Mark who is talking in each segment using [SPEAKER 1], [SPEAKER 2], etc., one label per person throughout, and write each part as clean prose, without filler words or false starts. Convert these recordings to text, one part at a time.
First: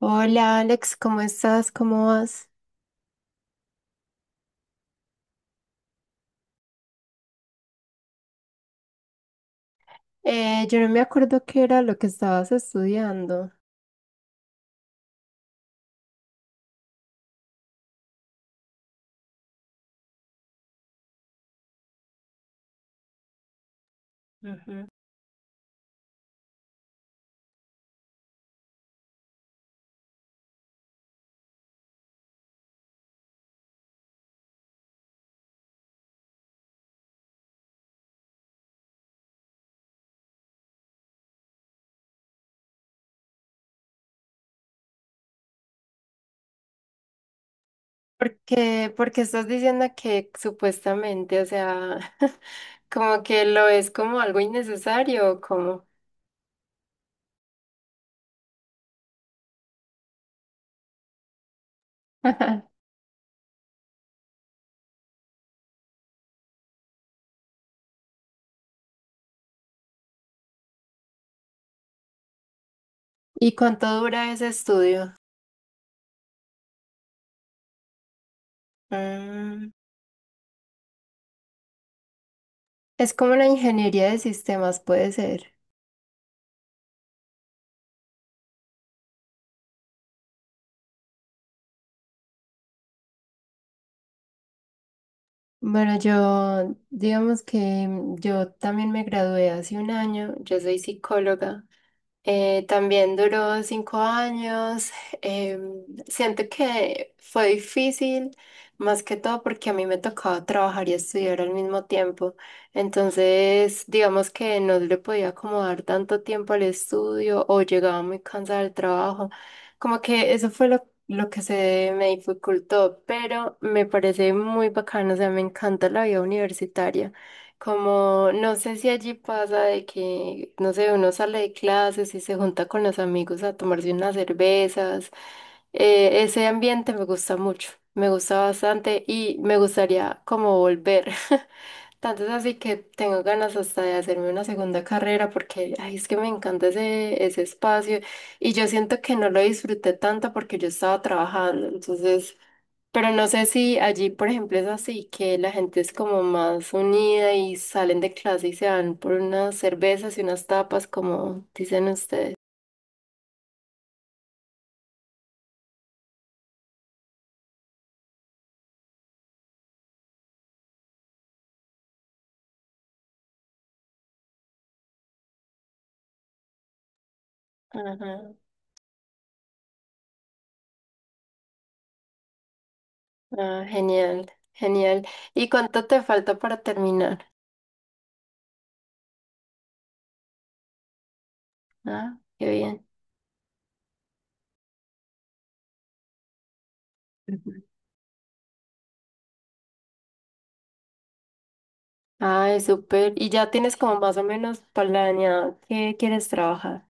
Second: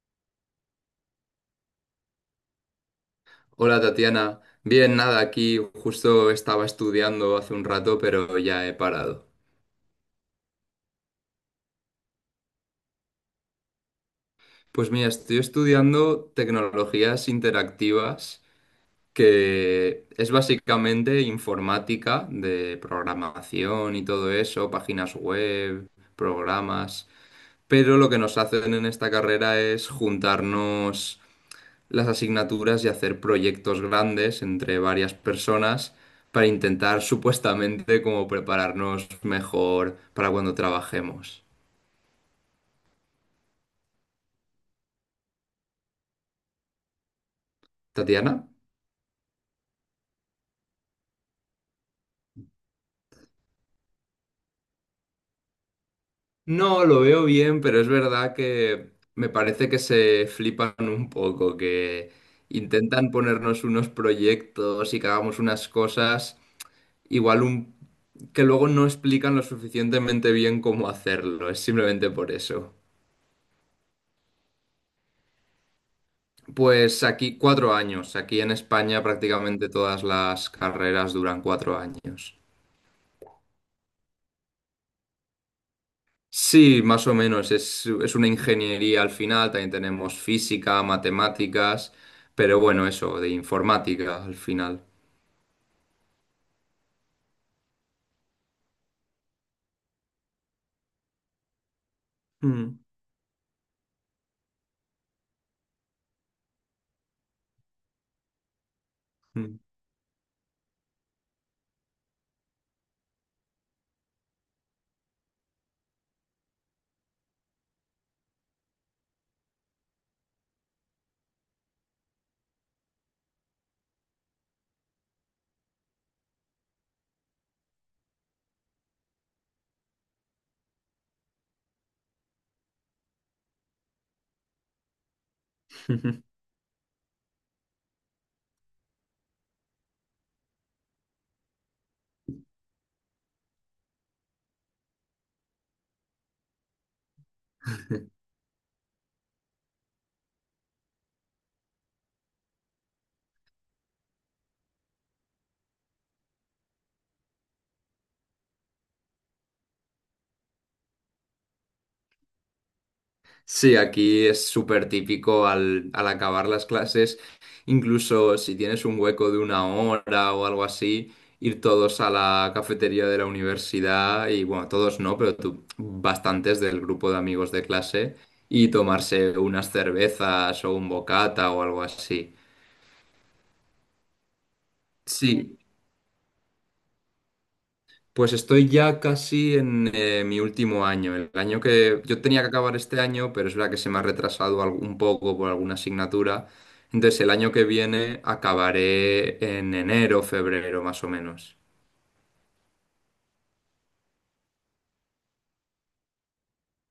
[SPEAKER 1] Hola Alex, ¿cómo estás? ¿Cómo vas?
[SPEAKER 2] Hola Tatiana, bien, nada, aquí justo estaba estudiando hace un rato, pero ya he parado.
[SPEAKER 1] Yo no me acuerdo qué era lo que estabas estudiando.
[SPEAKER 2] Pues mira, estoy estudiando tecnologías interactivas, que es básicamente informática de programación y todo eso,
[SPEAKER 1] Ujú.
[SPEAKER 2] páginas web, programas, pero lo que nos hacen en esta carrera es juntarnos las asignaturas y hacer proyectos grandes entre varias personas para intentar supuestamente como prepararnos mejor para cuando trabajemos. ¿Tatiana?
[SPEAKER 1] Porque estás diciendo que supuestamente, o sea, como que lo es como algo innecesario, o ¿cómo?
[SPEAKER 2] No, lo veo bien, pero es verdad que me parece que se flipan un poco, que intentan ponernos unos proyectos y que hagamos unas cosas igual que luego no explican lo suficientemente bien cómo hacerlo, es simplemente por eso.
[SPEAKER 1] ¿Y cuánto dura ese estudio?
[SPEAKER 2] Pues aquí 4 años. Aquí en España
[SPEAKER 1] Mm,
[SPEAKER 2] prácticamente todas las carreras duran 4 años.
[SPEAKER 1] es como la ingeniería de sistemas, puede ser.
[SPEAKER 2] Sí, más o menos. Es una ingeniería al final. También tenemos física, matemáticas, pero bueno, eso, de informática al final.
[SPEAKER 1] Bueno, yo, digamos que yo también me gradué hace un año, yo soy psicóloga.
[SPEAKER 2] Mm,
[SPEAKER 1] También duró 5 años. Em, Siento que fue difícil, más que todo
[SPEAKER 2] mm.
[SPEAKER 1] porque a mí me tocaba trabajar y estudiar al mismo tiempo. Entonces, digamos que no le podía acomodar tanto tiempo al estudio o llegaba muy cansada del trabajo. Como que eso fue lo que se me dificultó, pero me parece muy bacano, o sea, me encanta la vida universitaria. Como, no sé si allí pasa de que, no sé, uno sale de clases y se junta con los amigos a tomarse unas cervezas. Ese ambiente me gusta mucho, me gusta bastante y me gustaría como volver. Tanto es así que tengo ganas hasta de hacerme una segunda carrera porque, ay, es que me encanta ese espacio y yo siento que no lo disfruté tanto porque yo estaba trabajando, entonces... Pero no sé si allí, por ejemplo, es así, que la gente es como más unida y salen de clase y se van por unas cervezas y unas tapas, como dicen ustedes.
[SPEAKER 2] Sí, aquí es súper típico al acabar las clases, incluso si tienes un hueco de 1 hora o algo así, ir todos a la cafetería de la universidad y bueno, todos no, pero tú, bastantes del grupo de amigos de clase
[SPEAKER 1] Ajá.
[SPEAKER 2] y tomarse unas cervezas o un bocata o algo así.
[SPEAKER 1] Ah, genial, genial. ¿Y
[SPEAKER 2] Sí,
[SPEAKER 1] cuánto te falta para terminar?
[SPEAKER 2] pues estoy ya casi en mi último año. El año que
[SPEAKER 1] Ah,
[SPEAKER 2] yo tenía
[SPEAKER 1] qué
[SPEAKER 2] que acabar
[SPEAKER 1] bien.
[SPEAKER 2] este año, pero es verdad que se me ha retrasado un poco por alguna asignatura. Entonces el año
[SPEAKER 1] Ujú.
[SPEAKER 2] que viene acabaré en enero, febrero, más o menos.
[SPEAKER 1] Ay, súper. ¿Y ya tienes como más o menos planeado qué quieres trabajar?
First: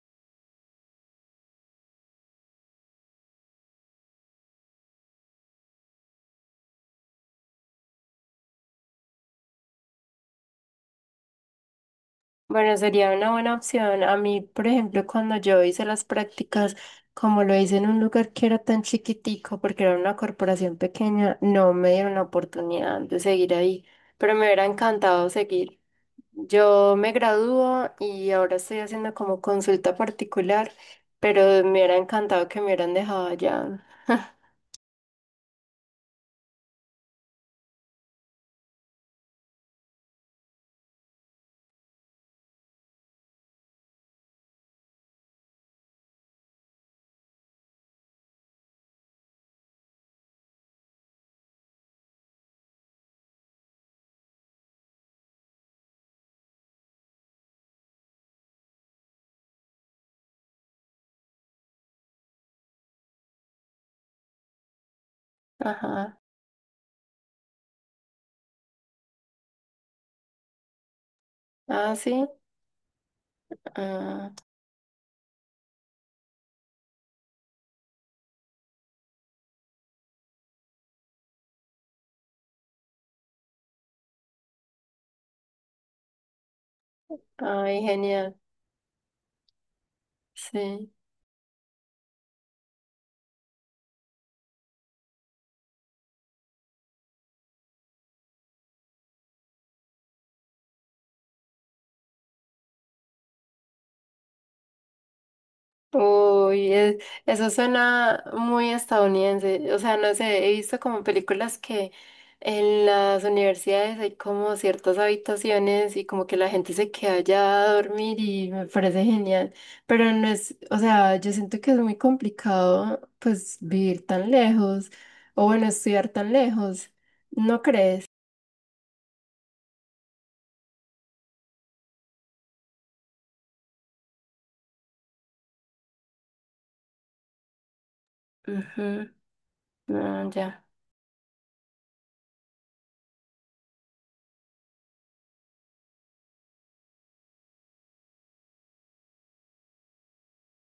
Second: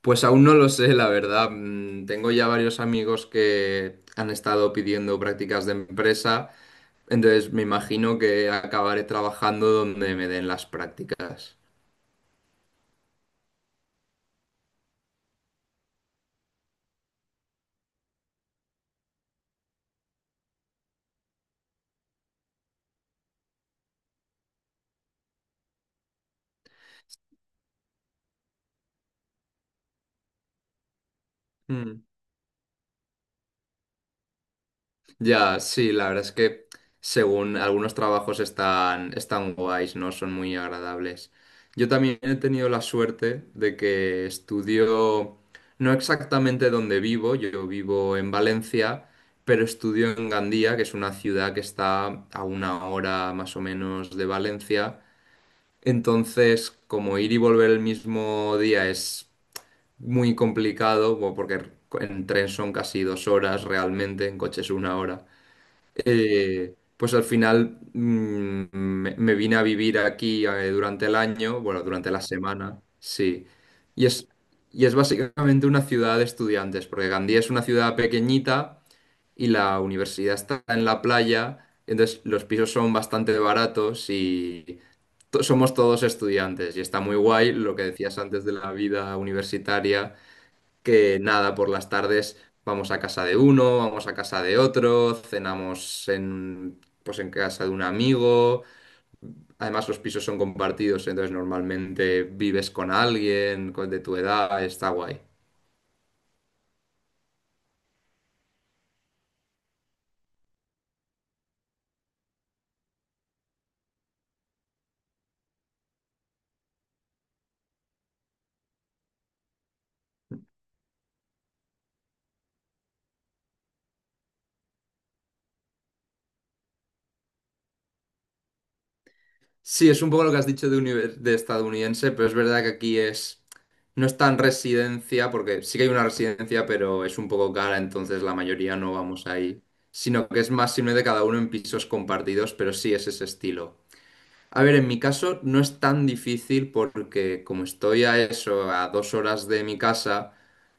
[SPEAKER 2] Pues aún no lo sé, la verdad. Tengo ya varios amigos que han estado pidiendo prácticas de empresa. Entonces me imagino que acabaré trabajando donde me den las prácticas.
[SPEAKER 1] Bueno, sería una buena opción. A mí, por ejemplo, cuando yo hice las prácticas, como lo hice en un lugar que era tan chiquitico, porque era una corporación pequeña, no me dieron la oportunidad de seguir ahí, pero me hubiera encantado seguir. Yo me gradúo y ahora estoy haciendo como consulta particular, pero me hubiera encantado que me hubieran dejado allá.
[SPEAKER 2] Ya, sí, la verdad es que según algunos trabajos están guays, ¿no? Son muy agradables. Yo también he tenido la suerte de que estudio, no exactamente donde vivo, yo vivo en Valencia, pero estudio en Gandía, que es una ciudad que está a 1 hora más o menos de Valencia. Entonces, como ir y volver el mismo día es muy complicado, bueno, porque en tren son casi 2 horas realmente, en coche es 1 hora
[SPEAKER 1] Ajá.
[SPEAKER 2] pues al final me vine a vivir aquí durante el año, bueno,
[SPEAKER 1] Ah,
[SPEAKER 2] durante la
[SPEAKER 1] sí.
[SPEAKER 2] semana, sí. Y es,
[SPEAKER 1] Ah,
[SPEAKER 2] y es básicamente una ciudad de estudiantes, porque Gandía es una ciudad pequeñita y la universidad está en la playa, entonces los pisos son bastante baratos y somos todos estudiantes. Y está muy guay lo
[SPEAKER 1] ay,
[SPEAKER 2] que decías
[SPEAKER 1] genial.
[SPEAKER 2] antes de la vida universitaria
[SPEAKER 1] Sí.
[SPEAKER 2] que nada, por las tardes vamos a casa de uno, vamos a casa de otro, cenamos en, pues en casa de un amigo. Además, los pisos son compartidos, entonces normalmente vives con alguien de tu edad, está guay.
[SPEAKER 1] Uy, es- Eso suena muy estadounidense. O sea, no sé, he visto como películas que en las universidades hay como ciertas habitaciones y como que la gente se queda allá a dormir y me parece genial. Pero no es, o sea, yo siento que es muy complicado pues vivir tan lejos o bueno, estudiar tan lejos. ¿No crees?
[SPEAKER 2] Sí, es un poco lo que has dicho de estadounidense, pero es verdad que aquí es. No es tan residencia, porque sí que hay una residencia, pero es un poco cara, entonces la mayoría no
[SPEAKER 1] Ujú,
[SPEAKER 2] vamos ahí. Sino
[SPEAKER 1] no,
[SPEAKER 2] que es
[SPEAKER 1] ya.
[SPEAKER 2] más de cada uno en pisos compartidos, pero sí es ese estilo. A ver, en mi caso no es tan difícil porque como estoy a eso, a 2 horas de mi casa,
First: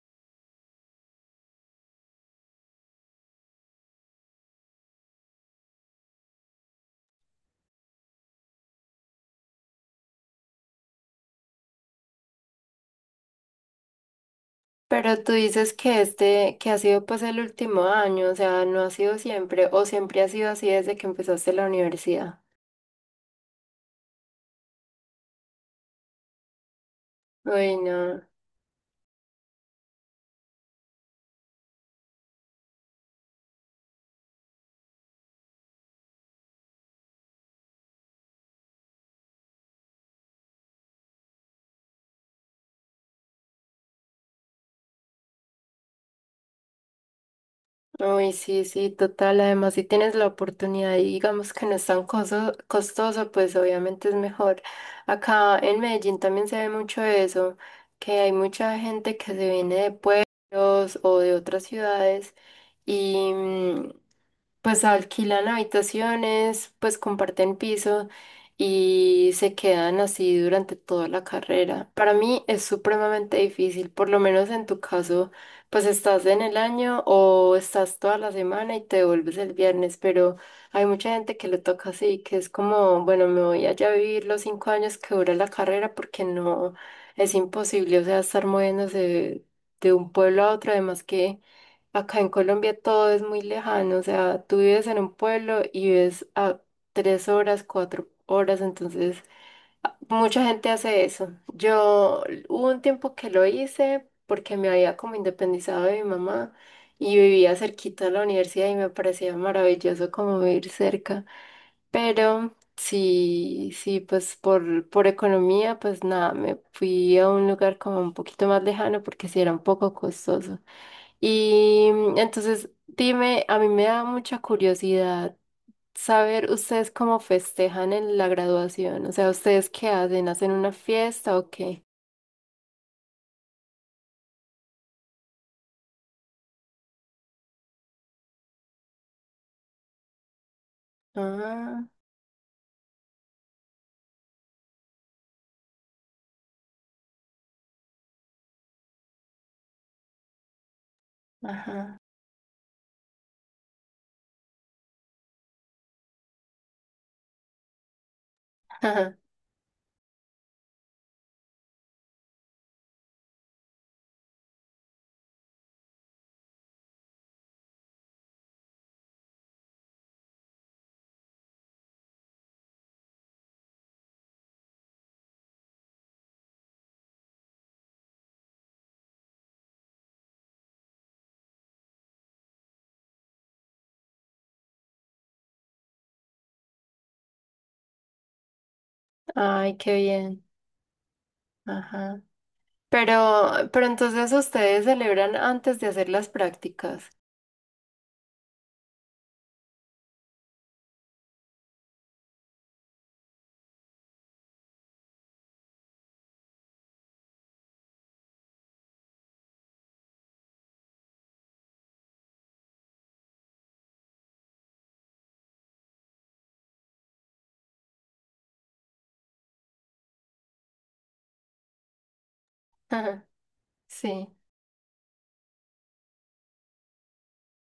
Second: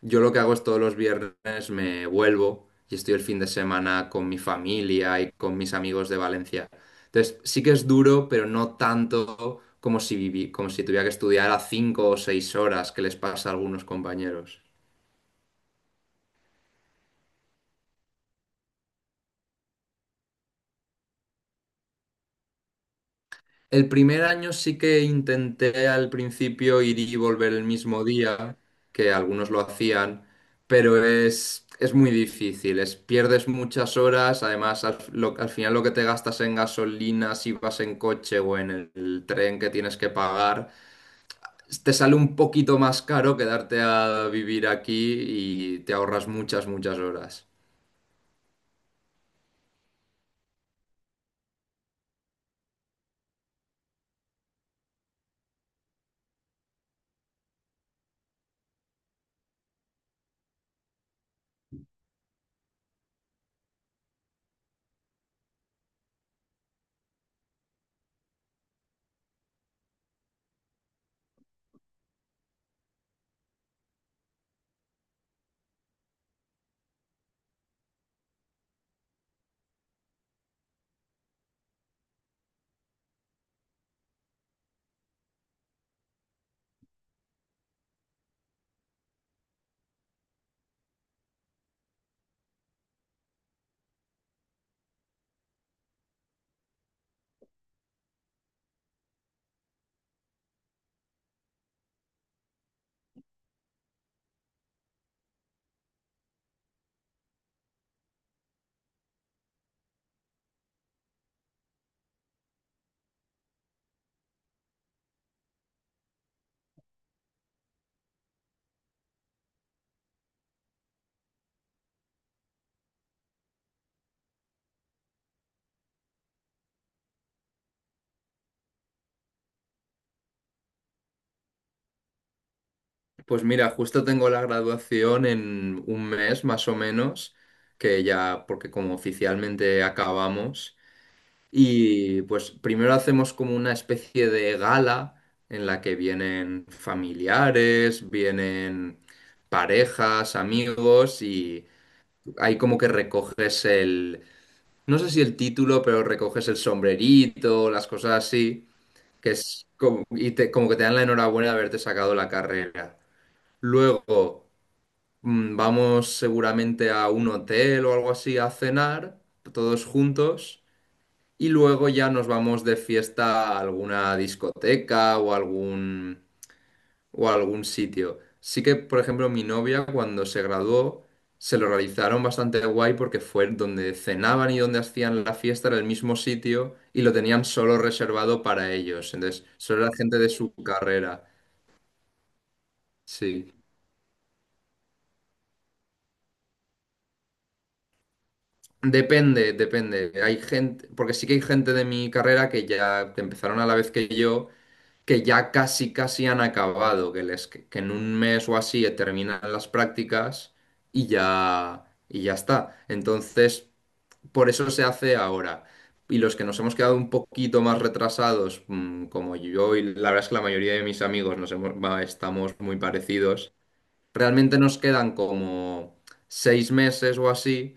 [SPEAKER 2] yo lo que hago es todos los viernes me vuelvo y estoy el fin de semana con mi familia y con mis amigos de Valencia. Entonces, sí que es duro, pero no tanto como si tuviera que estudiar a 5 o 6 horas que les pasa a algunos compañeros.
[SPEAKER 1] Pero tú dices que este, que ha sido pues el último año, o sea, no ha sido siempre, o siempre ha sido así desde que empezaste la universidad.
[SPEAKER 2] El primer año sí que intenté al principio ir y volver el
[SPEAKER 1] Uy, no.
[SPEAKER 2] mismo día, que algunos lo hacían, pero es muy difícil, es, pierdes muchas horas, además al final lo que te gastas en gasolina, si vas en coche o en el tren que tienes que pagar, te sale un poquito más caro quedarte a vivir aquí y te ahorras muchas, muchas horas.
[SPEAKER 1] Uy, sí, sí, total. Además, si tienes la oportunidad y digamos que no es tan costoso, pues obviamente es mejor. Acá en Medellín también se ve mucho eso, que hay mucha gente que se viene de pueblos o de otras ciudades. Y, mm, pues alquilan habitaciones, pues comparten piso y se quedan así durante toda la carrera. Para mí es supremamente difícil, por lo menos en tu caso, pues estás en el año o estás toda la semana y te vuelves el viernes, pero hay mucha gente que le toca así, que es como, bueno, me voy allá a vivir los 5 años que dura la carrera porque no, es imposible, o sea, estar moviéndose de un pueblo a otro, además que... Acá en Colombia todo es muy lejano, o sea, tú vives en un pueblo y ves a 3 horas, 4 horas, entonces mucha gente hace eso. Yo hubo un tiempo que lo hice porque me había como independizado de mi mamá y vivía cerquita a la universidad y me parecía maravilloso como vivir cerca, pero sí, sí, pues por economía, pues nada, me fui a un lugar como un poquito más lejano porque sí era un poco costoso. Y mm, entonces, dime, a mí me da mucha curiosidad saber ustedes cómo festejan en la graduación. O sea, ¿ustedes qué hacen? ¿Hacen una fiesta o qué?
[SPEAKER 2] Pues mira, justo tengo la graduación en un mes más o menos, que ya, porque como oficialmente acabamos,
[SPEAKER 1] Ah,
[SPEAKER 2] y pues primero hacemos como una especie de gala en la que vienen familiares, vienen parejas, amigos, y
[SPEAKER 1] ajá.
[SPEAKER 2] ahí como que recoges el, no sé si el título, pero recoges el sombrerito, las cosas así, que es como, y como que te dan la enhorabuena de haberte sacado la carrera. Luego. Vamos seguramente a un hotel o algo así a cenar, todos juntos, y luego ya nos vamos de fiesta a alguna discoteca o algún, o a algún sitio. Sí que, por ejemplo, mi novia cuando se graduó, se lo realizaron bastante guay porque fue donde cenaban y donde hacían la fiesta, era el mismo sitio y lo tenían solo reservado para ellos. Entonces,
[SPEAKER 1] Ay,
[SPEAKER 2] solo
[SPEAKER 1] qué
[SPEAKER 2] era gente de
[SPEAKER 1] bien.
[SPEAKER 2] su carrera.
[SPEAKER 1] Ajá. Pero,
[SPEAKER 2] Sí.
[SPEAKER 1] pero entonces ustedes celebran antes de hacer las prácticas.
[SPEAKER 2] Depende, depende. Hay gente, porque sí que hay gente de mi carrera que ya empezaron a la vez que yo, que ya casi, casi han acabado, que que en un mes o así terminan las prácticas y ya está. Entonces, por eso se hace ahora. Y los que nos hemos quedado un poquito más retrasados, como yo y la verdad es que la mayoría de mis amigos nos hemos, va, estamos muy
[SPEAKER 1] Ajá.
[SPEAKER 2] parecidos,
[SPEAKER 1] Sí.
[SPEAKER 2] realmente nos quedan como 6 meses o así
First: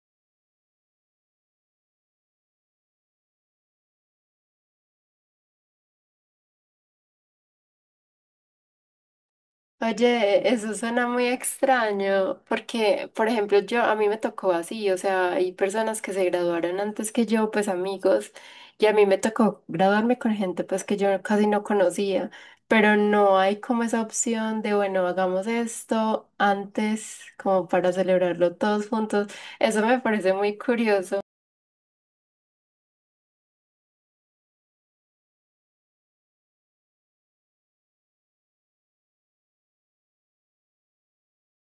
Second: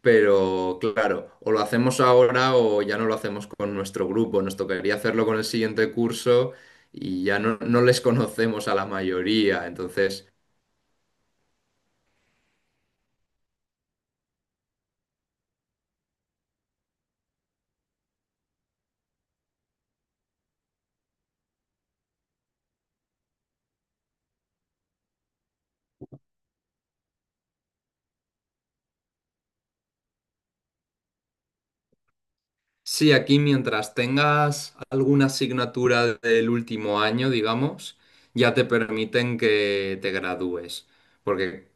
[SPEAKER 2] pero claro, o lo hacemos ahora o ya no lo hacemos con nuestro grupo. Nos tocaría hacerlo con el siguiente curso y ya no, no les conocemos a la mayoría. Entonces,
[SPEAKER 1] Oye, eso suena muy extraño, porque, por ejemplo, yo, a mí me tocó así, o sea, hay personas que se graduaron antes que yo, pues amigos, y a mí me tocó graduarme con gente pues que yo casi no conocía, pero no hay como esa opción de, bueno, hagamos esto antes, como para celebrarlo todos juntos. Eso me parece muy curioso.
[SPEAKER 2] sí, aquí mientras tengas alguna asignatura del último año, digamos, ya te permiten que te gradúes. Porque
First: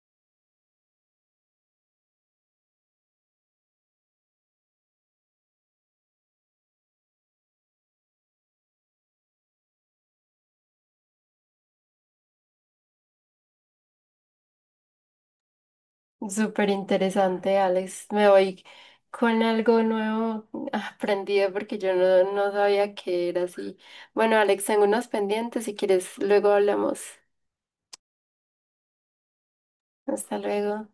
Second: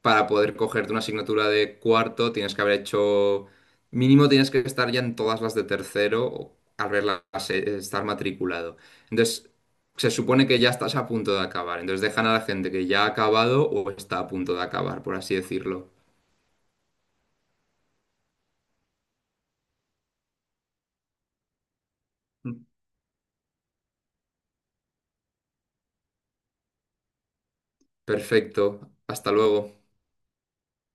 [SPEAKER 2] para poder cogerte una asignatura de cuarto tienes que haber hecho, mínimo tienes que estar ya en todas las de tercero o haberlas, estar matriculado. Entonces, se supone que ya estás a punto de acabar. Entonces dejan a la gente que ya ha acabado o está a punto de acabar, por así decirlo.
[SPEAKER 1] Súper interesante, Alex. Me voy con algo nuevo aprendido porque yo no sabía que era así. Bueno, Alex, tengo unos pendientes. Si quieres, luego hablamos.
[SPEAKER 2] Perfecto. Hasta luego.
[SPEAKER 1] Hasta luego.